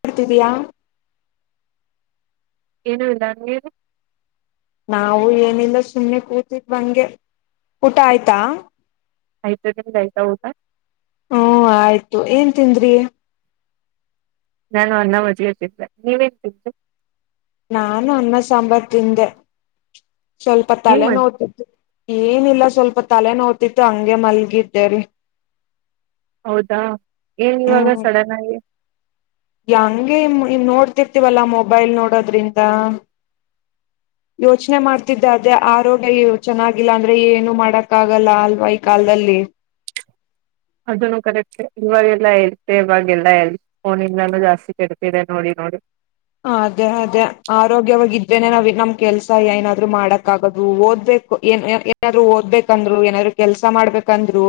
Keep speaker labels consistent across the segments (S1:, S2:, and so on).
S1: ಕೊಡತಿದಿಯ
S2: ಏನು ಇಲ್ಲ ನಿವರಿ
S1: ನಾವು ಏನಿಲ್ಲ ಸುಮ್ಮ್ನೆ ಕೂತಿದ್ ಅಂಗೆ ಊಟ ಆಯ್ತಾ
S2: ಆಯಿತ ನಿಮ್ಮದು ಆಯ್ತಾ ಊಟ
S1: ಹಓ ಆಯ್ತು ಏನ್ ತಿಂದ್ರಿ
S2: ನಾನು ಅನ್ನ ಮಜ್ಗೆಗೆ ತಿಂದೆ ನೀವೇನ್ ತಿಂದ್ರಿ
S1: ನಾನು ಅಣ್ಣಾ ಸಾಂಬರ ತಿಂದೆ ಸ್ವಲ್ಪ
S2: ಏನ್
S1: ತಲೆ
S2: ಮಾಡ
S1: ನೌತಾ ಇತ್ತು ಏನಿಲ್ಲ ಸ್ವಲ್ಪ ತಲೆನೋ್ತಿತ್ತು ಹಂಗೆ ಮಲ್ಗಿದ್ದೇರಿೀ
S2: ಹೌದಾ ಏನ್ ಇವಾಗ ಸಡನ್ ಆಗಿ
S1: ಯಂಗೆ ನೋಡ್ತಿರ್ತಿವಲ್ಲ ಮೊಬೈಲ್ ನೋಡೋದ್ರಿಂದ ಯೋಚನೆ ಮಾಡ್ತಿದ್ದೆ ಅದೇ ಆರೋಗ್ಯ ಚೆನ್ನಾಗಿಲ್ಲ ಅಂದ್ರೆ ಏನು ಮಾಡಕ್ ಆಗಲ್ಲ ಅಲ್ವಾ ಈ ಕಾಲದಲ್ಲಿ
S2: ಅದನ್ನು ಕರೆಕ್ಟ್ ಇವಾಗೆಲ್ಲಾ ಹೆಲ್ತ್ ಇವಾಗೆಲ್ಲಾ ಹೆಲ್ತ್ ಫೋನಿಂದಾನ ಜಾಸ್ತಿ ಕೆಡತಿದೆ ನೋಡಿ ನೋಡಿ
S1: ಹ ಅದೇ ಅದೇ ಆರೋಗ್ಯವಾಗಿ ಇದ್ರೇನೆ ನಾವ್ ನಮ ಕೆಲ್ಸ ಏನಾದ್ರು ಮಾಡಕ್ ಆಾಗದು ಓದ್ಬೇಕು ಏನ್ ಏನಾದ್ರು ಓದ್ಬೇಕಂದ್ರು ಏನಾದ್ರು ಕೆಲ್ಸ ಮಾಡ್ಬೇಕಂದ್ರು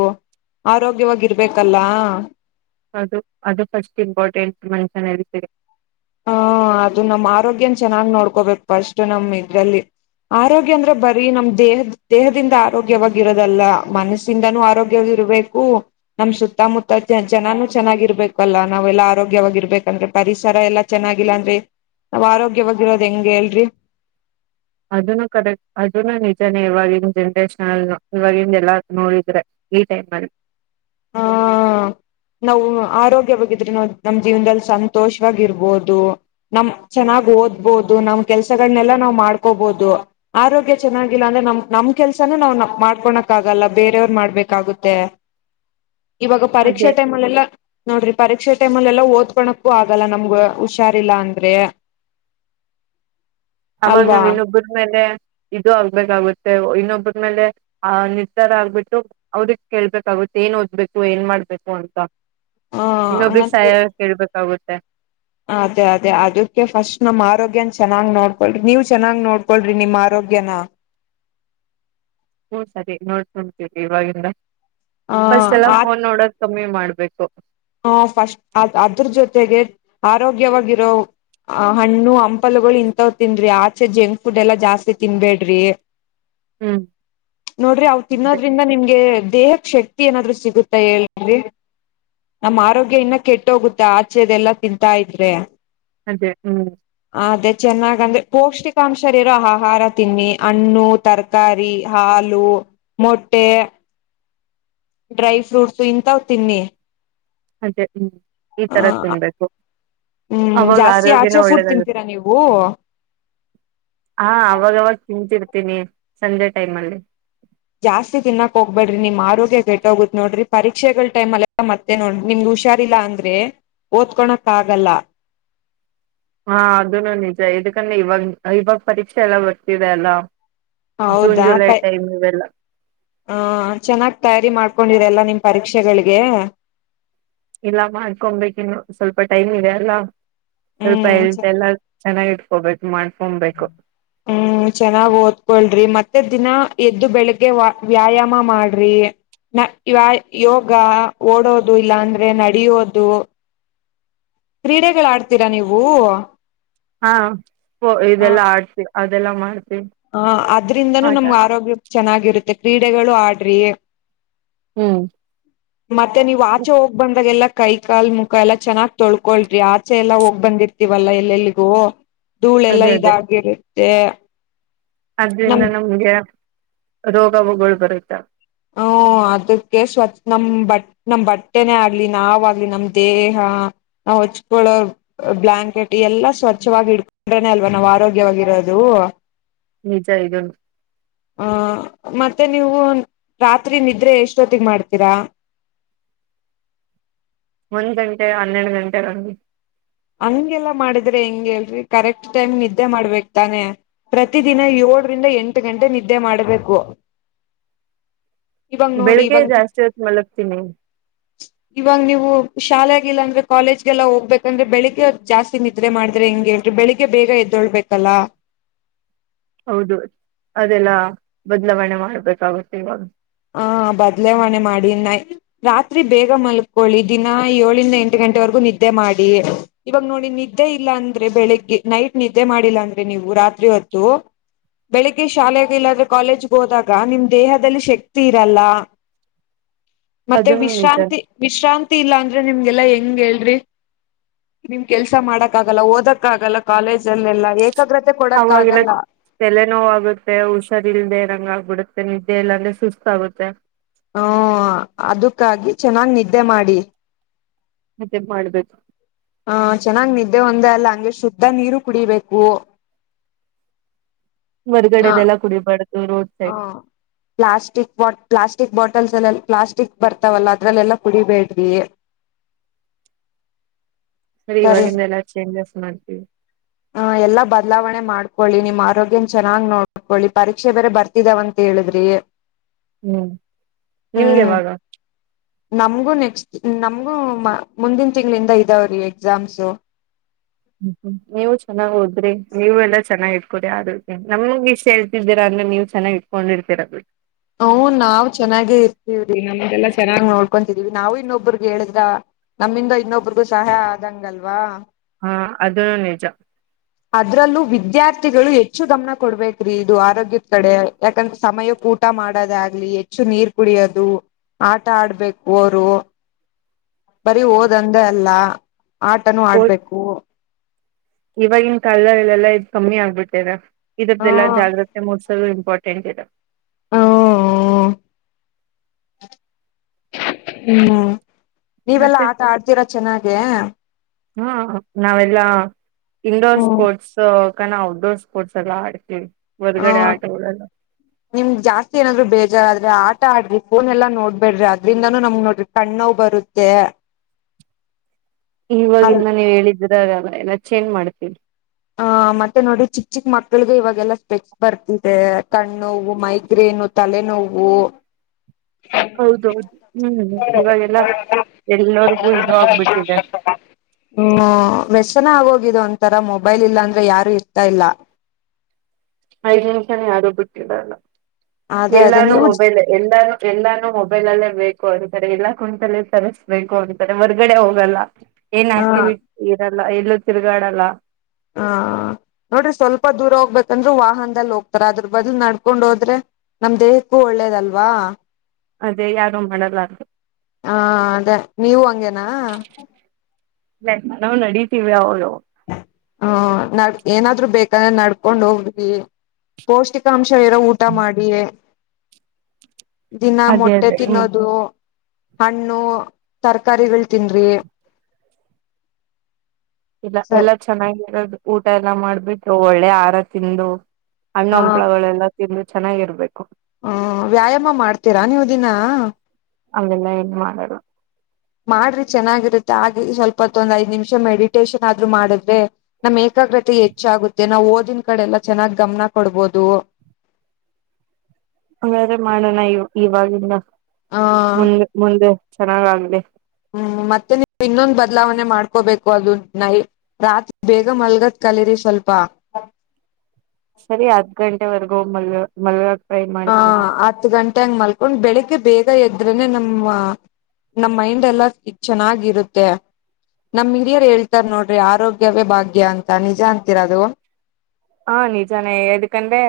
S1: ಆರೋಗ್ಯವಾಗಿ ಇರ್ಬೇಕಲ್ಲ
S2: ಅದು ಅದು ಫಸ್ಟ್ ಇಂಪಾರ್ಟೆಂಟ್ ಮನುಷ್ಯನ ಹೆಲ್ತ್ ಗೆ
S1: ಹದು ನ ಆರೋಗ್ಯನ ಚೆನ್ನಾಗ್ ನೋಡ್ಕೋಬೇಕು ಫಸ್ಟ್ ನಮ ಇದ್ರಲ್ಲಿ ಆರೋಗ್ಯ ಅಂದ್ರೆ ಬರೀ ನಮ್ ದೇಹದ ದೇಹದಿಂದ ಆರೋಗ್ಯವಾಗಿ ಇರೋದಲ್ಲ ಮನಸ್ಸಿಂದನೂ ಆರೋಗ್ಯ ಇರ್ಬೇಕು ನಮ ಸುತ್ತಮುತ್ತ ಜನಾನು ಚೆನ್ನಾಗಿರ್ಬೇಕಲ್ಲಾ ನಾವೆಲ್ಲಾ ಆರೋಗ್ಯವಾಗಿರ್ಬೇಕಂದ್ರೆ ಪರಿಸರ ಎಲ್ಲ ಚೆನ್ನಾಗಿಲ್ಲಾಂದ್ರೆ ನಾವ್ ಆರೋಗ್ಯವಾಗಿರೋದ್ ಹೆಂಗೆ ಹೇಳಲ್ರಿ
S2: ಅದನು ಕರೆಕ್ ಅದನು ನಿಜನೇ ಇವಾಗಿವಾಗಿನ ಜನ್ರೇಷನ್ಲ್ ಇವಾಗಿವಾಗಿಂದ ಎಲ್ಲಾ ನೋಡಿದ್ರೆ ಈ ಟೈಮ್ ಅಲ್ಲಿ
S1: ಹ ನಾವು ಆರೋಗ್ಯವಾಗಿ ಇದ್ರೆ ನಾವು ನಮ್ ಜೀವನದಲ್ಲಿ ಸಂತೋಷವಾಗಿರ್ಬೋದು ನಮ ಚೆನ್ನಾಗ್ ಓದ್ಬೋದು ನಮ್ ಕೆಲ್ಸಗಳನೆಲ್ಲ ನಾವ್ ಮಾಡ್ಕೋಬೋದು ಆರೋಗ್ಯ ಚೆನ್ನಾಗಿಲ್ಲ ಅಂದ್ರೆ ನಮ ನಮ್ ಕೆಲ್ಸನ ನಾವ್ ಮಾಡ್ಕೊಕ್ ಆಗಲ್ಲ ಬೇರೆಯವ್ರ ಮಾಡ್ಬೇಕಾಗುತ್ತೆ ಇವಾಗ ಪರೀಕ್ಷಾ
S2: ಅದೇ
S1: ಟೈಮ್ ಅಲ್ಲೆಲ್ಲಾ ನೋಡ್ರಿ ಪರೀಕ್ಷೆ ಟೈಮ್ಲ್ ಎಲ್ಲ ಓದ್ಕೋಳಕ್ಕೂ ಆಗಲ್ಲ ನಮ್ಗ ಹುಷಾರಿಲ್ಲ ಅಂದ್ರೆ
S2: ಅವಾಗ
S1: ಅಲ್ವಾ
S2: ನಾವ್ ಇನ್ನೊಬ್ರ ಮೇಲೆ ಇದು ಆಗ್ಬೇಕಾಗುತ್ತೆ ಇನ್ನೊಬ್ಬರಮೇಲೆ ಆ ನಿರ್ಧಾರ ಆಗ್ಬಿಟ್ಟು ಅವ್ರಗ್ ಕೇಳ್ಬೇಕಾಗುತ್ತೆ ಏನ್ ಓದ್ಬೇಕು ಏನ್ ಮಾಡ್ಬೇಕು ಅಂತ
S1: ಹ
S2: ಇನ್ನೊಬ್ರಿಗೆ
S1: ಹಂಗಂತ
S2: ಸಹಾಯ ಕೇಳ್ಬೇಕು ಗೊತ್ತಾಗುತ್ತೆ
S1: ಅದೇ ಅದೇ ಅದಕ್ಕೆ ಫಸ್ಟ್ ನಮ್ ಆರೋಗ್ಯನ ಚೆನ್ನಾಗ್ ನೋಡ್ಕೊಳ್ರಿ ನೀವ ಚೆನ್ನಾಗ್ ನೋಡ್ಕೊಳ್ರಿ ನಿಮ್ಮ ಆರೋಗ್ಯನ
S2: ಹ್ಮ್ ಸರಿ ನೋಡ್ಕೊಡ್ತೇವಿ ಇವಾಗಿಂದ
S1: ಆ
S2: ಫಸ್ಟ್ ಎಲ್ಲ ಫೋನ್ ನೋಡದು ಕಮ್ಮಿ ಮಾಡ್ಬೇಕು
S1: ಹ ಫಸ್ಟ್ ಅದ್ ಅದ್ರ ಜೊತೆಗೆ ಆರೋಗ್ಯವಾಗಿರೋ ಆ ಹಣ್ಣು ಹಂಪಲುಗಳು ಇಂತ ತಿಂದ್ರಿ ಆಚೆ ಜಂಕ್ ಫುಡ್ ಎಲ್ಲಾ ಜಾಸ್ತಿ ತಿನ್ಬೇಡ್ರಿ
S2: ಹ್ಮ್
S1: ನೋಡ್ರಿ ಅವ
S2: ಅದೇ
S1: ತಿನ್ನೋದ್ರಿಂದ ನಿಮ್ಗೆ ದೇಹಕ್ ಶಕ್ತಿ ಏನಾದ್ರು ಸಿಗುತಾ ಹೇಳಿ ನಮ್ಮ್ ಆರೋಗ್ಯ ಇನ್ನ ಕೆಟ್ಟ ಹೋಗುತ್ತೆ ಆಚೆ ಅದೆಲ್ಲಾ ತಿಂತಾ ಇದ್ರೆ
S2: ಅದೇ ಹ್ಮ್
S1: ಅದೇ ಚೆನ್ನಾಗಂದ್ರೆ ಪೌಷ್ಟಿಕಾಂಶರಿರೋ ಆಹಾರ ತಿನ್ನಿ ಹಣ್ಣು ತರಕಾರಿ ಹಾಲು ಮೊಟ್ಟೆ ಡ್ರೈ ಫ್ರೂಟ್ಸು ಇಂತವು ತಿನ್ನಿ
S2: ಅದೇ ಹ್ಮ್ ಈ
S1: ಆ
S2: ತರದ ತಿನ್ಬೇಕು
S1: ಹ್ಮ್
S2: ಅವಾಗ
S1: ಜಾಸ್ತಿ
S2: ಆರೋಗ್ಯನ
S1: ಆಚೆ ಫುಡ್
S2: ಒಳ್ಳೇದಾಗುತ್ತೆ
S1: ತಿಂತೀರಾ ನೀವು
S2: ನಿಂತಿರ್ತೀನಿ ಸಂಜೆ ಟೈಮ್ ಅಲ್ಲಿ
S1: ಜಾಸ್ತಿ ತಿನ್ನಾಕ್ ಹೋಗ್ಬೇಡ್ರಿ ನಿಮ್ ಆರೋಗ್ಯ ಕೆಟ್ಟೋಗತ್ ನೋಡ್ರಿ ಪರೀಕ್ಷೆಗಳ ಟೈಮ್ಲಲ್ಲ ಮತ್ತೆ ನೋಡ್ರಿ ನಿಮ್ಗ್ ಹುಷಾರಿಲ್ಲಾ ಅಂದ್ರೆ ಓದ್ಕೊಳಕ್ ಆಗಲ್ಲ
S2: ಹಾ ಅದನು ನಿಜ ಇದಕಂದ್ರೆ ಇವಾಗ ಇವಾಗ ಪರೀಕ್ಷೆ ಎಲ್ಲ ಬರ್ತಿದೆ ಅಲ್ಲ ಜೂನ್
S1: ಹೌದಾ
S2: ಜುಲೈ
S1: ಬೈ
S2: ಟೈಮ್ ಇವೆಲ್ಲ
S1: ಹ ಚೆನ್ನಾಗಿ ತಯಾರಿ ಮಾಡ್ಕೊಂಡಿರಿ ಎಲ್ಲ ನಿಮ ಪರೀಕ್ಷೆಗಳಿಗೆ
S2: ಇಲ್ಲ ಮಾಡ್ಕೊಬೇಕಿನ್ನು ಸ್ವಲ್ಪ ಟೈಮ್ ಇದೆ ಅಲ್ಲ ಸ್ವಲ್ಪ
S1: ಹ್ಮ್
S2: ಇಳ್ತ ಎಲ್ಲ ಚೆನ್ನಾಗಿ ಇಟ್ಕೊಬೇಕು
S1: ಹ್ಮ್ ಚೆನ್ನಾಗ್ ಓದ್ಕೊಳ್ರಿ ಮತ್ತೆ ದಿನ ಎದ್ದು ಬೆಳಿಗ್ಗೆ ವ ವ್ಯಾಯಾಮ ಮಾಡ್ರಿ ನ ಯ ಯೋಗ ಓಡೋದು ಇಲ್ಲಾಂದ್ರೆ ನಡಿಯೋದು ಕ್ರೀಡೆಗಳ ಆಡ್ತೀರಾ ನೀವು
S2: ಹಾ ಹು ಇದೆಲ್ಲಾ ಆಡ್ತೀವಿ ಅದೆಲ್ಲಾ ಮಾಡ್
S1: ಹ ಅದ್ರಿಂದನೂ ನಮ್ಗ ಆರೋಗ್ಯ ಚೆನ್ನಾಗಿರುತ್ತೆ ಕ್ರೀಡೆ ಗಡೆಗಳು ಆಡ್ರಿ
S2: ಹ್ಮ್
S1: ಮತ್ತೆ ನೀವು ಆಚೆ ಹೋಗ್ ಬಂದಾಗ ಎಲ್ಲ ಕೈ ಕಾಲ್ ಮುಖ ಎಲ್ಲಾ ಚೆನ್ನಾಗ್ ತೊಳ್ಕೊಳ್ರಿ ಆಚೆ ಎಲ್ಲಾ ಹೋಗ್ ಬಂದಿರ್ತವಲ್ಲಾ ಎಲ್ಲೆಲ್ಲಿಗೂ ಧೂಳೆ ಎಲ್ಲ ಇದಾಗಿರ ಏ
S2: ಆದದ್ರಿಂದ ನಮ್ಗೆ ರೋಗ ವಗಳು ಬರೋಯ್ತಾವ
S1: ಹ್ಮ ಅದಕ್ಕೆ ಸ್ವಚ್ ನಮ್ ಬಟ್ ನಮ್ ಬಟ್ಟೆನೆ ಆಗ್ಲಿ ನಾವಾಗ್ಲಿ ನಮ್ ದೇಹ ನಾ ಹೊಚ್ಕೊಳ್ಳೋ ಬ್ಲಾಂಕೆಟ್ ಎಲ್ಲಾ ಸ್ವಚ್ಛವಾಗಿ ಇಡ್ಕೊಂಡ್ರೇನೆ ಅಲ್ವಾ ನಾವ್ ಆರೋಗ್ಯವಾಗಿರೋದು
S2: ನಿಜ ಇದನು
S1: ಹ ಮತ್ತೆ ನೀವು ರಾತ್ರಿ ನಿದ್ರೆ ಎಷ್ಟೊತ್ತಿಗೆ ಮಾಡ್ತೀರಾ
S2: ಒಂದ್ ಗಂಟೆ ಹನ್ನೆರಡು ಗಂಟೆವರೆಗೂ
S1: ಹಂಗೆಲ್ಲಾ ಮಾಡಿದ್ರೆ ಹೆಂಗೆ ಅಲ್ರಿ ಕರೆಕ್ಟ್ ಟೈಮ್ ಗೆ ನಿದ್ದೆ ಮಾಡ್ಬೇಕ ತಾನೆ ಪ್ರತಿದಿನ ಏಳರಿಂದ ಎಂಟು ಗಂಟೆ ನಿದ್ದೆ ಮಾಡ್ಬೇಕು ಇವಾಗ ನೋಡಿ
S2: ಬೆಳಿಗ್ಗೆ
S1: ಇವಾಗ
S2: ಜಾಸ್ತಿ ಹೊತ್ತು ಮಲಗ್ತೀನಿ
S1: ಇವಾಗ ನೀವು ಶಾಲೆ ಇಲ್ಲಂದ್ರೆ ಕಾಲೇಜ್ಗೆಲ್ಲ ಹೋಗ್ಬೇಕಂದ್ರೆ ಬೆಳಿಗ್ಗೆ ಜಾಸ್ತಿ ನಿದ್ರೆ ಮಾಡಿದ್ರೆ ಹೆಂಗೆ ಬೆಳಿಗ್ಗೆ ಬೇಗ ಎದ್ದಳ್ಬೇಕಲ್ಲ
S2: ಹೌದು ಅದೆಲ್ಲ ಬದಲಾವಣೆ ಮಾಡ್ಬೇಕಾಗುತ್ತೆ ಇವಾಗ
S1: ಹ ಬದಲಾವಣೆ ಮಾಡಿ ನೈ ರಾತ್ರಿ ಬೇಗ ಮಲ್ಕೊಳ್ಳಿ ದಿನ ಏಳಂದ ಎಂಟು ಗಂಟೆವರೆಗೂ ನಿದ್ದೆ ಮಾಡಿ ಇವಾಗ ನೋಡಿ ನಿದ್ದೆ ಇಲ್ಲಾ ಅಂದ್ರೆ ಬೆಳಿಗ್ಗೆ ನೈಟ್ ನಿದ್ದೆ ಮಾಡಿಲ್ಲ ಅಂದ್ರೆ ನೀವು ರಾತ್ರಿ ಹೊತ್ತು ಬೆಳಿಗ್ಗೆ ಶಾಲೆೆಗೆ ಇಲ್ಲಾಂದ್ರೆ ಕಾಲೇಜ್ಗೆೋದಾಗ ನಿಮ್ ದೇಹದಲ್ಲಿ ಶಕ್ತಿ ತಿರಲ [unintelligible] ಮತ್ತೆ
S2: ಅದನ್ನು ನಿಜ
S1: ವಿಶ್ರಾಂತಿ ವಿಶ್ರಾಂತಿ ಇಲ್ಲಾ ಅಂದ್ರೆ ನಿಮ್ಗೆಲ್ಲಾ ಹೆ ಹಂಗ ಹೇಳ್ರಿನಿಮ ಕೆಲ್ಸ ಮಾಡಕ್ ಆಗಲ್ಲ ಓದಕ ಆಗಲ್ಲ ಕಾಲೇಜ ಅಲ್ಲೆಲ್ಲಾ
S2: ಅವಾಗಿಲ್ಲ ತಲೆ ನೋ ಆಗುತ್ತೆ ಹುಷಾರ ಇಲ್ದೆ ನಂಗ ಆಗ್ಬಿಡುತ್ತೆ ಮತ್ತೆ ನಿದ್ದೆ ಎಲ್ಲ ಅಂದ್ರೆ ಸುಸ್ತ ಆಾಗುತ್ತೆ
S1: ಹ್ಮ ಅದಕ್ಕಾಗಿ ಚೆನ್ನಾಗ್ ನಿದ್ದೆ ಮಾಡಿ
S2: ಮತ್ತೆ ಮಾಡ್ಬೇಕು
S1: ಹಹ ಚೆನ್ನಾಗ್ ನಿದ್ದೆ ಒಂದೇ ಅಲ್ಲ ಹಂಗೆ ಶುದ್ಧ ನೀರು ಕುಡಿಬೇಕು ಹ
S2: ಹೊರ್ಗಡೆನೆಲ್ಲ ಕುಡಿಬಾರ್ದು ರೋಡ್
S1: ಹ
S2: ಸೈಡ್
S1: ಪ್ಲಾಸ್ಟಿಕ್ ಬಾಟ್ ಪ್ಲಾಸ್ಟಿಕ್ ಬಾಟಲ್ಸ್ ಎಲ್ಲ ಪ್ಲಾಸ್ಟಿಕ್ ಬರ್ತಾವಲ್ಲ ಅದ್ರಲ್ಲೆಲ್ಲ ಕುಡಿಬೇಡಿ ಸರಿ
S2: ಇವಾಗಿಂದ ಎಲ್ಲಾ ಚೇಂಜಸ್ ಮಾಡ್ತೀವಿ
S1: ಹ ಎಲ್ಲಾ ಬದಲಾವಣೆ ಮಾಡ್ ಕೊಳ್ಳಿ ನಿಮ್ಮ ಆರೋಗ್ಯನ ಚೆನ್ನಾಗ ನೋಡ್ಕೊಳ್ಳಿ ಪರೀಕ್ಷೆ ಬೇ ಬರ್ತಾ [unintelligible] ತಿದಾವಂತ ಹೇಳಿದ್ರಿ [unintelligible]
S2: ಹ್ಮ್
S1: ಹ್ಮ್
S2: ನಿಮ್ಗೆವಾಗ
S1: ನಮ್ಗೂ ನೆಕ್ಸ್ಟ್ ನಮ್ಗೂ ಮುಂದಿನ ತಿಂಗಳಿಂದ ಇದಾವ್ರೀ ಎಕ್ಸಾಮ್ಸು
S2: ಹ್ಮ್ಮ್ ನೀವು ಚನ್ನಾಗ್ ಹೋದ್ರಿ ನೀವು ಎಲ್ಲಾ ಚನ್ನಾಗಿ ಇಟ್ಕೊಡಿ ಆತಿ ನಮಗ್ ಇಷ್ಟ ಹೇಳತಿದ್ದೀರಾಂದ್ರೆ ನೀವಚೆನ್ನಾಗಿ ಇಟ್ಕೊಂಡಿರ್ತೀರ ಬಿಡಿ
S1: ಹ ನಾವ್ ಚೆನ್ನಾಗೆ ಇರ್ತಿವ್ರಿ ನಮ್ಮ್ದಲ್ಲಾ ಚೆನ್ನಾಗ್ ನೋಡ್ವಿ [unintelligible] ಕಂತತಿದೀವಿ ನಾವು ಇನ್ನೊಬ್ಬ್ರಗ ಹೇಳಿದ್ರ ನಮ್ಮಿಂದ ಇನ್ನೊಬ್ರಗೂ ಸಹಾಯ ಆದಂಗಲ್ವಾ [unintelligible]
S2: ಹ ಅದನುನಿಜ
S1: ಅದ್ರಲ್ಲೂ ವಿದ್ಯಾರ್ಥಿಗಳು ಹೆಚ್ಚು ಗಮನ ಕೊಡ್ಬೇಕ್ರಿ ಇದು ಆರೋಗ್ಯದ ಕಡೆ ಯಾಕಂದ್ರ ಸಮಯ ಊಟ ಮಾಡೋದ ಆಗ್ಲಿ ಹೆಚ್ಚು ನೀರ್ ಕುಡಿಯೋದು ಆಟ ಆಡ್ಬೇಕು ಅವರು ಬರಿ ಓದಂದೆಅಲ್ಲ ಆಟನುೂ ಆಡ್ಬೇಕು
S2: ಇವಾಗಿನ್ ಕಾಲದ ಇಲ್ಲೆಲ್ಲಾ ಇ್ ಕಮ್ಮಿ ಆಗ್ಬಿಟ್ಟಿದೆ [unintelligible]
S1: ಹ
S2: ಇದದ್ದೆಲ್ಲ ಜಾಗೃತೆ ಮೂ ಇಂಪೋರ್ಟೆಂಟ್ ಇದು
S1: ಹ ಹ್ಮ ನೀವೆಲ್ಲಾ
S2: ಮತ್ತೆ
S1: ಆಟ ಆಡ್ತೀರಾ ಚೆನ್ನಾಗೆ
S2: ಹಾ ನಾವೆಲ್ಲಾ ಇನ್ಂಡೋರ್
S1: ಹ್ಮ್
S2: ಸ್ಪೋರ್ಟ್ಸ್ ತನ ಔ ಡೋರ್ ಸ್ಪೋರ್ಟ್ಸ್ ಎಲ್ಲ ಆಡ್ತೀವಿ ಹೊರ್ಗಡೆ
S1: ಹ್ಮ
S2: ಆಟಗಳೆಲ್ಲ
S1: ನಿಮ್ ಜಾಸ್ತಿ ಏನಾದ್ರು ಬೇಜಾರ್ ಆದ್ರೆ ಆ ಊಟ ಆಡ್ರಿ ಫೋನ್ ಎಲ್ಲಾ ನೋಡ್ಬೇಡ್ರಿ ಅದ್ರಿಂದಾನೂ ನಮ ನೋಡ್ರಿ ಕಣ್ಣ ನೋವುಬರುತ್ತೆ
S2: ಇವಾಗಿನ್ನಾ ನೀವ್ ಹೇಳಿದ್ ಇದ್ರಾಗಲ್ಲ ಎಲ್ಲ ಚೇಂಜ್ ಮಾಡ್ತೀನಿ
S1: ಆ ಮತ್ತೆ ನೋಡ್ರಿ ಚಿಕ್ಕ ಚಿಕ್ ಮಕ್ಳಗೆ ಇವಾಗೆಲ್ಲ ಸ್ಪೆಕ್ಸ್ ಬರ್ತಿದೆ ಕಣ್ಣ ನೋವು ಮೈಗ್ರೇನು ತಲೆನೋವು
S2: ಹೌದೌದು ಹ್ಮ್ ಇವಾಗೆಲ್ಲ ಎಲ್ಲರೊಗೂ ಇದು ಆಗ್ಬಿಟ್ಟಿದೆ
S1: ಇದು ಒಂತರಾ ಮೋ ಮೊಬೈಲ್ ಇಲ್ಲಾ ಅಂದ್ರೆ ಯಾರು ಇರ್ತಾ ಇಲ್ಲ
S2: ಐದ್ ನಿಮಿಷನು ಯಾರು ಬಿಟ್ಟಿರಲ್ಲಾ
S1: ಅದೇ ಅದೇ
S2: ಎಲ್ಲಾನು
S1: ನೀವು
S2: ಮೊಬೈಲೆ ಎಲ್ಲಾನು ಎಲ್ಲಾನು ಮೊಬೈಲ್ ಅಲ್ಲೇ ಬೇಕು ಅಂತಾರೆ ಎಲ್ಲಾ ಕುಂತಲೆ ತರಸ್ಬೇಕು ಅಂತಾರೆ ಹೊರ್ಗಡೆ ಹೋಗಲ್ಲಾ ಏನ್
S1: ಹ
S2: ಆಕ್ಟಿವಿಟಿ ಇರಲ್ ಇಲ್ಲಾ ಎಲ್ಲೂ ತಿರುಗಾಡಲ್ಲ
S1: ಹಾ ನೋಡ್ರಿ ಸ್ವಲ್ಪ ದೂರ ಹೋಗ್ಬೇಕಂದ್ರು ವಾಹನದಲ್ಲಿ ಹೋಗ್ತಾರ ಅದ್ರ ಬದಲು ನಡ್ಕೊಂಡ್ ಹೋದ್ರೆ ನಮ್ ದೇಹಕ್ಕೂ ಒಳ್ಳೇದಲ್ವಾ
S2: ಅದೇ ಯಾರು ಮಾಡಲ್ಲ ಅ
S1: ಹಾ ಅದೇ ನೀವು ಹಂಗೇನಾ
S2: ಇಲ್ಲಾ ನಾವ್ ನಡೀತಿವಿ ಅವಾಗ ಅವಾಗ
S1: ಹ ನಡ್ ಏನಾದ್ರು ಬೇಕಂದ್ರೆ ನಡ್ಕೊಂಡ್ ಹೋಗ್ವಿ ಪೌಷ್ಟಿಕಾಂಶ ಚೆನ್ನಾಗಿರೋ ಊಟ ಮಾಡಿ ದಿನಾ
S2: ಅದೇ
S1: ಮೊಟ್ಟೆ
S2: ಅದೇ ಹ್ಮ್
S1: ತಿನ್ನೋದು ಹಣ್ಣು ತರಕಾರಿಗಳ ತಿನ್ರಿ
S2: ಇಲ್ಲ
S1: ಸ
S2: ಎಲ್ಲ ಚೆನ್ನಾಗಿರೋದು ಊಟ ಎಲ್ಲಾ ಮಾಡ್ಬಿಟ್ಟು ಒಳ್ಳೆ ಆಹಾರ ತಿಂದು ಹಣ್ಣು ಹಂಪ್ಳಗಳೆಲ್ಲ ತಿಂದು ಚೆನ್ನಾಗಿರ್ಬೇಕು
S1: ಹ್ಮ ವ್ಯಾಯಾಮ ಮಾಡ್ತೀರಾ ನೀವು ದಿನಾ
S2: ಅವೆಲ್ಲ ಏನ್ ಮಾಡಲ್ಲಾ
S1: ಮಾಡ್ರಿ ಚೆನ್ನಾಗಿರುತ್ತೆ ಹಾಗೆ ಸ್ವಲ್ಪತ್ತೊಂದ್ ಐದ್ ನಿಮಿಷ ಮೆಡಿಟೇಶನ್ ಆದ್ರು ಮಾಡದ್ರೆ ನಮ್ ಏಕಾಗ್ರತೆ ಹೆಚ್ಚಾಗುತ್ತೆ ನಾವ್ ಓದನ್ ಕಡೆ ಎಲ್ಲಾ ಚೆನ್ನಾಗ್ ಗಮನ ಕೊಡ್ಬೋದು
S2: ಹಂಗಾದ್ರೆ ಮಾಡಣ ಇ ಇವಾಗಿಂದ
S1: ಆ
S2: ಮುಂದೆ ಮುಂದೆ ಚೆನ್ನಾಗ್ ಆಗ್ಲಿ
S1: ಹ್ಮ್ ಮತ್ತೆ ನೀವು ಇನ್ನೊಂದ ಬದಲಾವಣೆ ಮಾಡ್ಕೋಬೇಕು ಅದು ನೈ ರಾತ್ರಿ ಬೇಗ ಮಲ್ಗದ್ ಕಲರಿ ಸ್ವಲ್ಪ
S2: ಸರಿ ಹತ್ತ್ ಗಂಟೆವರೆಗೂ ಮಲ್ಗ ಮಲ್ಗಕ್ ಟ್ರೈ
S1: ಹ
S2: ಮಾಡ್ತೀನಿ
S1: ಹತ್ ಗಂಟೆಂಗ ಮಲ್ಕೊಂಡ್ ಬೆಳಿಗ್ಗೆ ಬೇಗ ಬೇಗಾ ಎದ್ರೇನೆ ನಮ್ಮ ನಮ್ ಮೈಂಡ್ ಎಲ್ಲಾ ಚೆನ್ನಾಗಿ ಇರುತ್ತೆ ನಮ್ ಹಿರಿಯರ್ ಹೇಳ್ತಾರ ನೋಡ್ರಿ ಆರೋಗ್ಯವೇ ಭಾಗ್ಯ ಅಂತ ನಿಜ ಅಂತೀರಾ ಅದು
S2: ಹಾ ನಿಜಾನೇ ಯದಕಂದ್ರೆ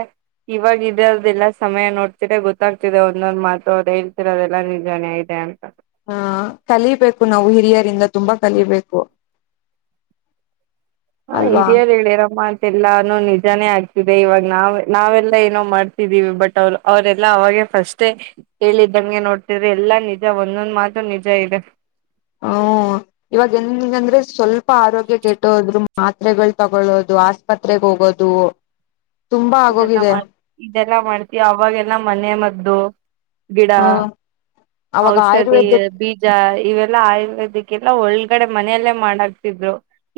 S2: ಇವಾಗ ಇದಅದದೆಲ್ಲ ಸಮಯ ನೋಡ್ತೀರೆ ಗೊತ್ತಾಗ್ತಿದೆ ಒಂದೊಂದ್ ಮಾತು ಅವರ್ ಹೇಳ್ತಿರೋದ್ ಎಲ್ಲಾ ನಿಜಾನೆ ಇದೆ ಅಂತ
S1: ಹ ಕಲಿಬೇಕು ನಾವು ಹಿರಿಯರಿಂದ ತುಂಬಾ ಕಲಿಬೇಕು
S2: ಹಾ
S1: ಅಲ್ವಾ
S2: ಹಿರಿಯರ ಹೇಳಿರೊ ಮಾತ್ ಎಲ್ಲಾನು ನಿಜಾನೇ ಆಗ್ತಿದೆ ಇವಾಗ ನಾವ್ ನಾವೆಲ್ಲಾ ಏನೋ ಮಾಡ್ತಿದೀವಿ ಬಟ್ ಅವ್ರು ಅವ್ರರೆಲ್ಲಾ ಅವಾಗೆ ಫಸ್ಟೇ ಹೇಳಿದ್ದಂಗೆ ನೋಡ್ತಿದ್ರೆ ಎಲ್ಲಾ ನಿಜ ಒಂದೊಂದ್ ಮಾತು ನಿಜ ಇದೆ
S1: ಆದೆ ಸ್ವಲ್ಪ ಆರೋಗ್ಯ ಕೆಟ್ಟ ಹೋದ್ರು ಮಾತ್ರೆಗಳು ತಗೊಳ್ಳೋದು ಆಸ್ಪತ್ರೆಗೆ ಹೋಗೋದು ತುಂಬಾ
S2: ಇದೆಲ್ಲ
S1: ಆಗೋಗಿದೆ
S2: ಮಾಡ ಇದೆಲ್ಲಾ ಮಾಡ್ತಿಯಾ ಅವಾಗೆಲ್ಲ ಮನೆ ಮತ ಹೌದು ಗಿಡ
S1: ಹ್ಮ ಅವಾಗ
S2: ಔಷಧಿ
S1: ಆಯುರ್ವೇದ
S2: ಬೀಜ ಇವೆಲ್ಲ ಆಯುರ್ವೇದಕ್ಕೆ ಎಲ್ಲ ಒಳಗಡೆ ಮನೆಯಲ್ಲೇ ಮಾಡಕ್ತಿದ್ರು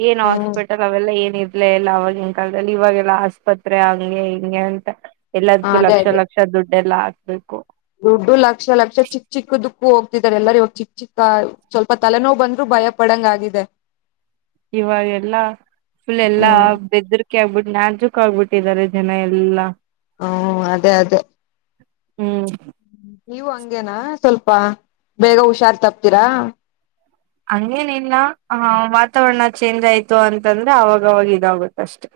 S2: ಏನ್
S1: ಹ್ಮ್
S2: ಹಾಸ್ಪಿಟಲ್ ಅವೆಲ್ಲ ಏನಿಲ್ಲ ಇ ಎಲ್ಲ ಆ ಅವವಾಗಿನ ಕಾಲದಲ್ಲಿ ಇವಾಗೆಲ್ಲಾ ಆಸ್ಪತ್ರೆ ಆಗ ಹಿಂಗೇ ಹಿಂಗೆ ಅಂತ ಎಲ್ಲದಕ್ಕೂ
S1: ಅದೇ
S2: ಲಕ್ಷ
S1: ಅದೇ
S2: ಲಕ್ಷ ದುಡ್ಡು ಎಲ್ಲ ಹಾಕ್ಬೇಕು
S1: ದುಡ್ಡು ಲಕ್ಷ ಲಕ್ಷ ಚಿಕ್ಕ ಚಿಕ್ಕ ದು ಹೋಗ್ತಿದ್ದಾರೆ ಎಲ್ಲರೂ ಇವಾಗ ಚಿಕ್ಕ ಚಿಕ್ಕ ಸ್ವಲ್ಪ ತಲೆನೋ ಬಂದ್ರು ಭಯ ಪಡಂಗ ಆಗಿದೆ
S2: ಇವಾಗೆಲ್ಲಾ ಫುಲ್ ಎಲ್ಲಾ
S1: ಹ್ಮ್
S2: ಬೆದರಿಕೆ ಆಗ್ಬಿಟ್ಟು ನಾಜೂಕ್ ಕ್ಕ ಆಗಬಿಟ್ಟಿದ್ದಾರೆ ಜನ ಎಲ್ಲಾ
S1: ಹ್ಮ ಅದೇ ಅದೇ
S2: ಹ್ಮ್
S1: ನೀವು ಹಂಗೇನಾ ಸ್ವಲ್ಪ ಬೇಗ ಹುಷಾರ್ ತಪ್ತೀರಾ
S2: ಹಂಗೇನಿಲ್ಲ ವಾತಾವರಣ ಚೇಂಜ್ ಆಯ್ತು ಅಂತಂದ್ರೆ ಅವಾಗವಾಗ ಇದಾಗುತ್ತ ಅಷ್ಟೆ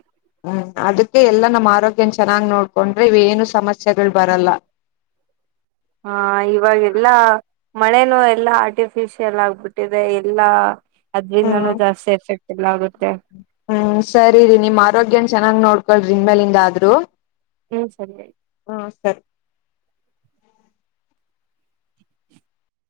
S1: ಹ ಅದಕ್ಕೆ ಎಲ್ಲ ನಮ್ಮ ಆರೋಗ್ಯನ ಚೆನ್ನಾಗಿ ನೋಡ್ಕೊಂಡ್ರೆ ಇವ ಏನು ಸಮಸ್ಯೆಗಳು ಬರಲ್ಲ
S2: ಹಾ ಇವಾಗೆಲ್ಲಾ ಮಳೆನು ಎಲ್ಲಾ ಆರ್ಟಿಫಿಶಿಯಲ್ ಆಗ್ಬಿಟ್ಟಿದೆ ಎಲ್ಲಾ ಅದ್ರಿಂದಾನೂ ಜಾಸ್ತಿ ಎಫೆಕ್ಟ್ ಎಲ್ಲದು
S1: ಹು ಸರಿ ರೀ ನಿಮ್ ಆರೋಗ್ಯನ ಚೆನ್ನಾಗ್ ನೋಡ್ಕೊಳ್ ಇನ್ ಮೇಲಿಂದ ಆದ್ರೂ
S2: ಹು ಸರಿಯ್